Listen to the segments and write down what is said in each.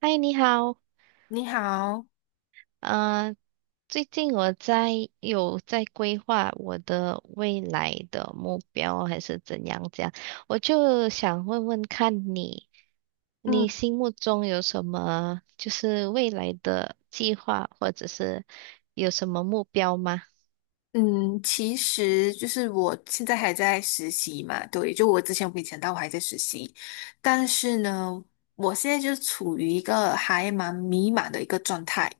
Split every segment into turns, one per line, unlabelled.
嗨，你好，
你好。
嗯，最近我在规划我的未来的目标还是怎样这样，我就想问问看你，你
嗯
心目中有什么就是未来的计划，或者是有什么目标吗？
嗯，其实就是我现在还在实习嘛，对，就我之前我跟你讲到我还在实习，但是呢，我现在就处于一个还蛮迷茫的一个状态，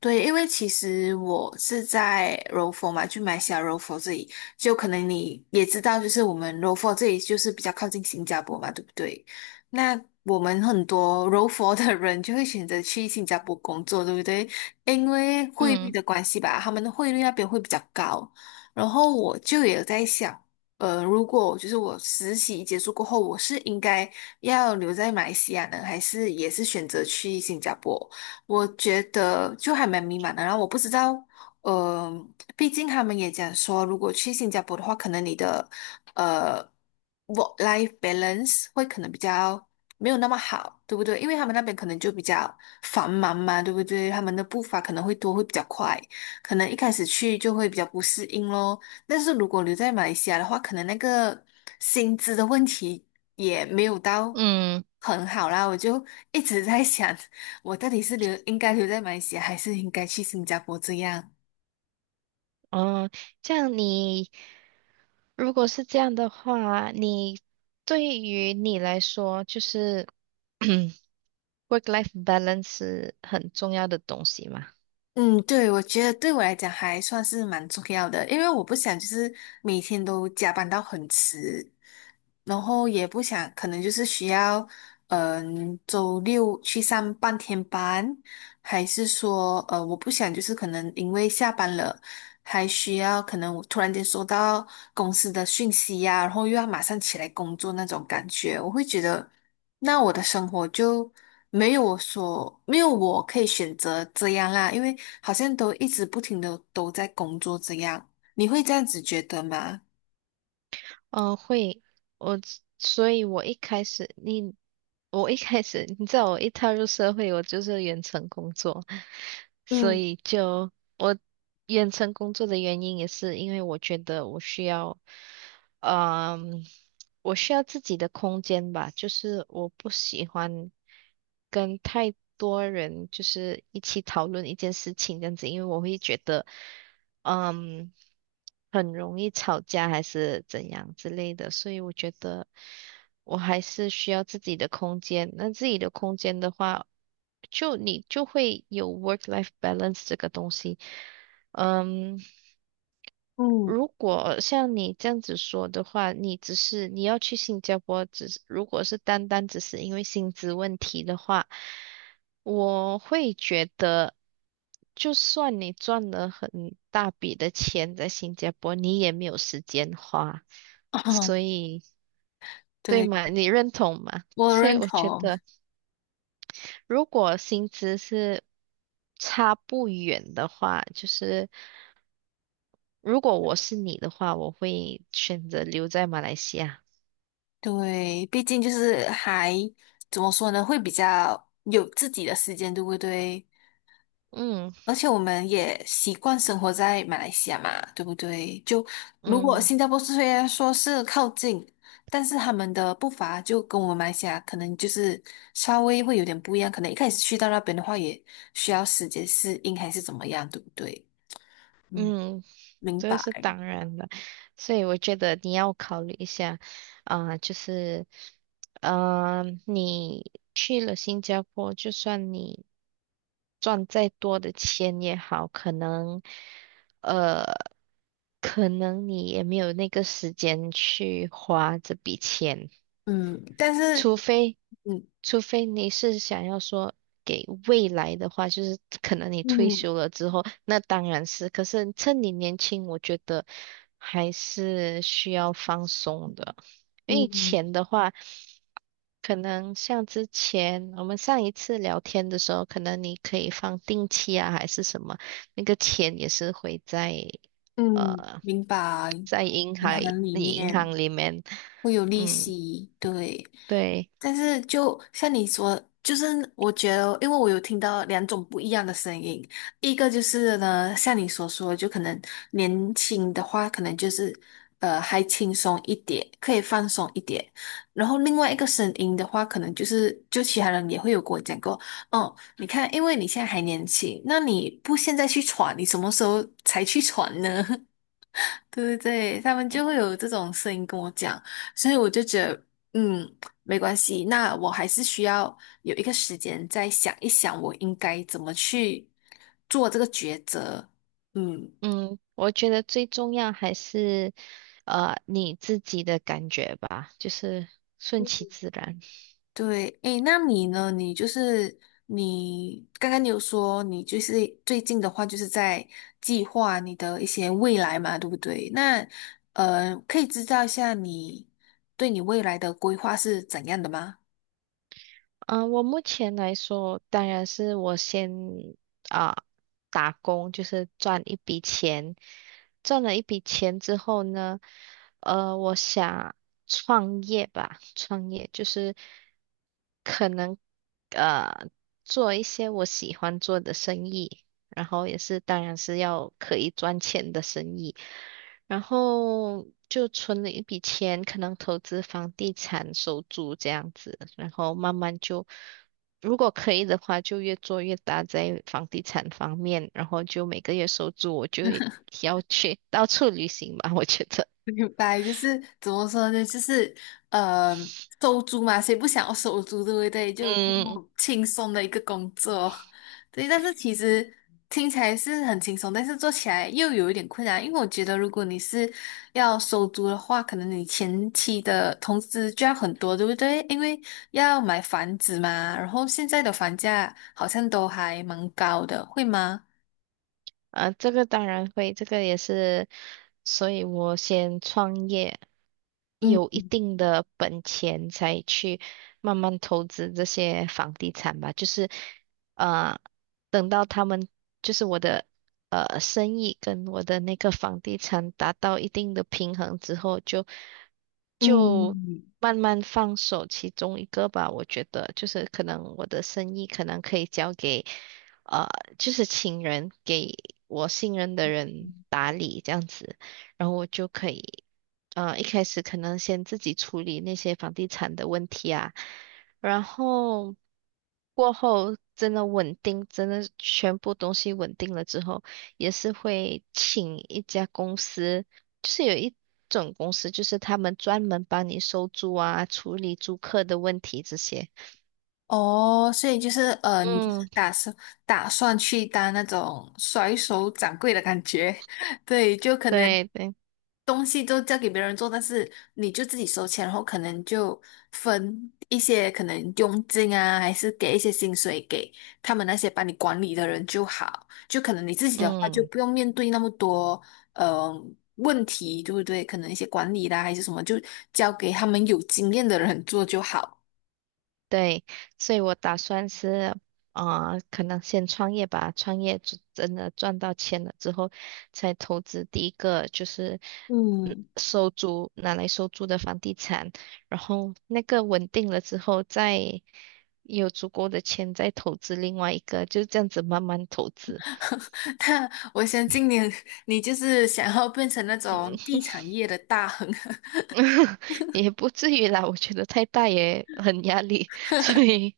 对，因为其实我是在柔佛嘛，就马来西亚柔佛这里，就可能你也知道，就是我们柔佛这里就是比较靠近新加坡嘛，对不对？那我们很多柔佛的人就会选择去新加坡工作，对不对？因为汇率
嗯
的关系吧，他们的汇率那边会比较高。然后我就也在想，如果就是我实习结束过后，我是应该要留在马来西亚呢，还是也是选择去新加坡？我觉得就还蛮迷茫的。然后我不知道，呃，毕竟他们也讲说，如果去新加坡的话，可能你的呃 work life balance 会可能比较没有那么好，对不对？因为他们那边可能就比较繁忙嘛，对不对？他们的步伐可能会多，会比较快，可能一开始去就会比较不适应咯。但是如果留在马来西亚的话，可能那个薪资的问题也没有到
嗯，
很好啦。我就一直在想，我到底是应该留在马来西亚，还是应该去新加坡这样？
哦，这样你如果是这样的话，你对于你来说就是。work-life balance 是很重要的东西嘛？
嗯，对，我觉得对我来讲还算是蛮重要的，因为我不想就是每天都加班到很迟，然后也不想可能就是需要，嗯，周六去上半天班，还是说，我不想就是可能因为下班了，还需要可能我突然间收到公司的讯息呀、然后又要马上起来工作那种感觉，我会觉得。那我的生活就没有我可以选择这样啦，因为好像都一直不停的都在工作这样，你会这样子觉得吗？
会，我，所以我一开始，我一开始，你知道，我一踏入社会，我就是远程工作，所
嗯
以我远程工作的原因也是因为我觉得我需要。嗯，我需要自己的空间吧，就是我不喜欢跟太多人就是一起讨论一件事情这样子，因为我会觉得，嗯，很容易吵架还是怎样之类的，所以我觉得我还是需要自己的空间。那自己的空间的话，就你就会有 work-life balance 这个东西，嗯。
嗯。
如果像你这样子说的话，你只是你要去新加坡，只是如果是单单只是因为薪资问题的话，我会觉得，就算你赚了很大笔的钱在新加坡，你也没有时间花，所 以对
对，
吗？你认同吗？
我
所以
认
我觉
同。
得，如果薪资是差不远的话，就是如果我是你的话，我会选择留在马来西亚。
对，毕竟就是还怎么说呢，会比较有自己的时间，对不对？
嗯
而且我们也习惯生活在马来西亚嘛，对不对？就如果
嗯
新加坡虽然说是靠近，但是他们的步伐就跟我们马来西亚可能就是稍微会有点不一样，可能一开始去到那边的话，也需要时间适应还是怎么样，对不对？嗯，
嗯，
明
这个
白。
是当然的，所以我觉得你要考虑一下，啊、就是，你去了新加坡，就算你赚再多的钱也好，呃，可能你也没有那个时间去花这笔钱。
嗯，但是
除非
嗯
除非你是想要说给未来的话，就是可能你退
嗯
休了之后，那当然是。可是趁你年轻，我觉得还是需要放松的，因为
嗯
钱的话，可能像之前我们上一次聊天的时候，可能你可以放定期啊，还是什么，那个钱也是会
嗯，
呃
明白。
在银
银
行
行里
银
面。
行里面，
会有利
嗯，
息，对。
对。
但是就像你说，就是我觉得，因为我有听到两种不一样的声音，一个就是呢，像你所说，就可能年轻的话，可能就是还轻松一点，可以放松一点。然后另外一个声音的话，可能就是就其他人也会有跟我讲过，哦，你看，因为你现在还年轻，那你不现在去闯，你什么时候才去闯呢？对对对，他们就会有这种声音跟我讲，所以我就觉得，嗯，没关系，那我还是需要有一个时间再想一想，我应该怎么去做这个抉择。嗯，
嗯，我觉得最重要还是你自己的感觉吧，就是顺其自然。
对，诶，那你呢？你就是你刚刚你有说你就是最近的话，就是在计划你的一些未来嘛，对不对？那可以知道一下你对你未来的规划是怎样的吗？
嗯、我目前来说，当然是我先啊、打工，就是赚一笔钱。赚了一笔钱之后呢，我想创业吧，创业就是。可能呃做一些我喜欢做的生意，然后也是当然是要可以赚钱的生意，然后就存了一笔钱，可能投资房地产、收租这样子，然后慢慢就如果可以的话，就越做越大在房地产方面，然后就每个月收租，我就要去到处旅行吧，我觉得。
明白，就是怎么说呢？就是呃，收租嘛，谁不想要收租，对不对？就这
嗯，
么轻松的一个工作，对。但是其实听起来是很轻松，但是做起来又有一点困难，因为我觉得如果你是要收租的话，可能你前期的投资就要很多，对不对？因为要买房子嘛，然后现在的房价好像都还蛮高的，会吗？
啊，这个当然会，这个也是，所以我先创业，
嗯
有一定的本钱才去慢慢投资这些房地产吧。呃，等到他们就是我的生意跟我的那个房地产达到一定的平衡之后，就
嗯。
慢慢放手其中一个吧。我觉得就是可能我的生意可能可以交给呃，就是请人给我信任的人打理这样子。然后我就可以。嗯，一开始可能先自己处理那些房地产的问题啊，然后过后真的稳定，真的全部东西稳定了之后，也是会请一家公司，就是有一种公司，就是他们专门帮你收租啊，处理租客的问题这些。
哦，所以就是你就是
嗯，
打算去当那种甩手掌柜的感觉。对，就可能
对对，
东西都交给别人做，但是你就自己收钱，然后可能就分一些可能佣金啊，还是给一些薪水给他们那些帮你管理的人就好，就可能你自己的话就
嗯。
不用面对那么多呃问题，对不对？可能一些管理啦还是什么，就交给他们有经验的人做就好。
对，所以我打算是，啊，可能先创业吧，创业就真的赚到钱了之后，才投资第一个就是嗯
嗯。
收租，拿来收租的房地产，然后那个稳定了之后，再有足够的钱再投资另外一个，就这样子慢慢投资，
那我相信你，你就是想要变成那种地产业的大亨。
也不至于啦，我觉得太大也很压力，所以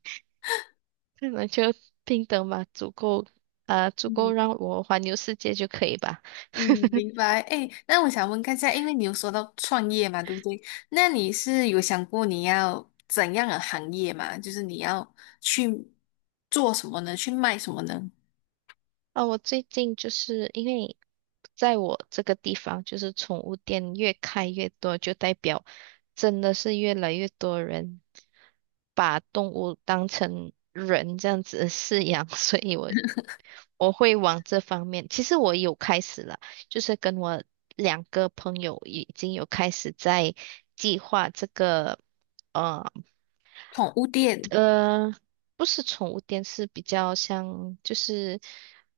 可能就平等吧，足够，啊，足够
嗯
让我环游世界就可以吧。
嗯，明白。哎，那我想问看一下，因为你有说到创业嘛，对不对？那你是有想过你要怎样的行业嘛？就是你要去做什么呢？去卖什么呢？
啊，我最近就是因为在我这个地方，就是宠物店越开越多，就代表真的是越来越多人把动物当成人这样子饲养，所以我会往这方面。其实我有开始了，就是跟我两个朋友已经有开始在计划这个。呃
宠物店。
呃，不是宠物店，是比较像就是，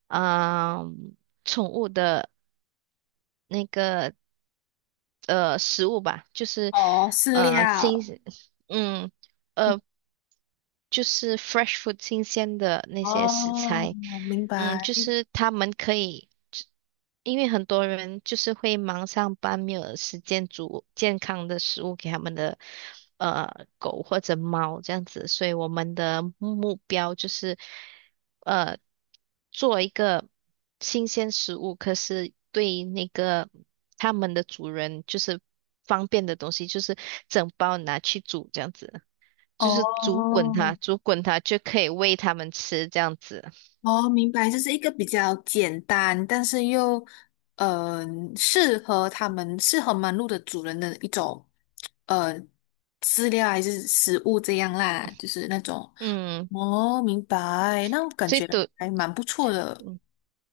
嗯、宠物的那个食物吧，就是
哦，饲
呃新，
料。
嗯呃就是 fresh food 新鲜的那些食
哦，
材，
明
嗯，
白。
就是他们可以。因为很多人就是会忙上班，没有时间煮健康的食物给他们的狗或者猫这样子，所以我们的目标就是呃做一个新鲜食物，可是对那个他们的主人就是方便的东西，就是整包拿去煮这样子，就是煮
哦，
滚它，煮滚它就可以喂它们吃这样子。
哦，明白，这是一个比较简单，但是又嗯适合他们适合忙碌的主人的一种呃饲料还是食物这样啦，就是那种。
嗯，
哦，明白，那我感
最
觉
多。
还蛮不错的，
嗯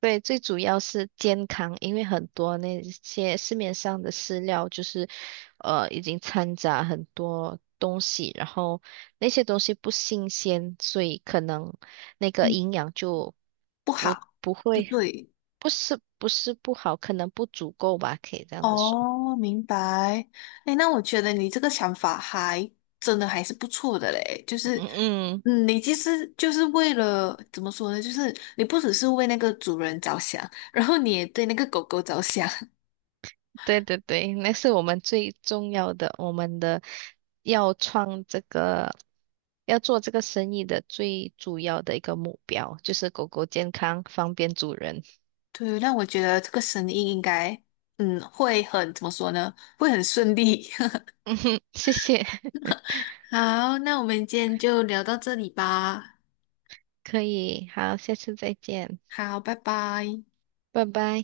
对，最主要是健康，因为很多那些市面上的饲料就是，呃，已经掺杂很多东西，然后那些东西不新鲜，所以可能那个
嗯，
营养就
不
不
好，
不
不
会，
对。
不好，可能不足够吧，可以这样子说。
哦，明白。哎，那我觉得你这个想法还真的还是不错的嘞。就是，
嗯嗯，
嗯，你其实就是为了怎么说呢？就是你不只是为那个主人着想，然后你也对那个狗狗着想。
对对对，那是我们最重要的，我们的要创这个。要做这个生意的最主要的一个目标就是狗狗健康，方便主人。
对，那我觉得这个生意应该，嗯，会很怎么说呢？会很顺利。
嗯哼，谢谢，
好，那我们今天就聊到这里吧。
可以，好，下次再见，
好，拜拜。
拜拜。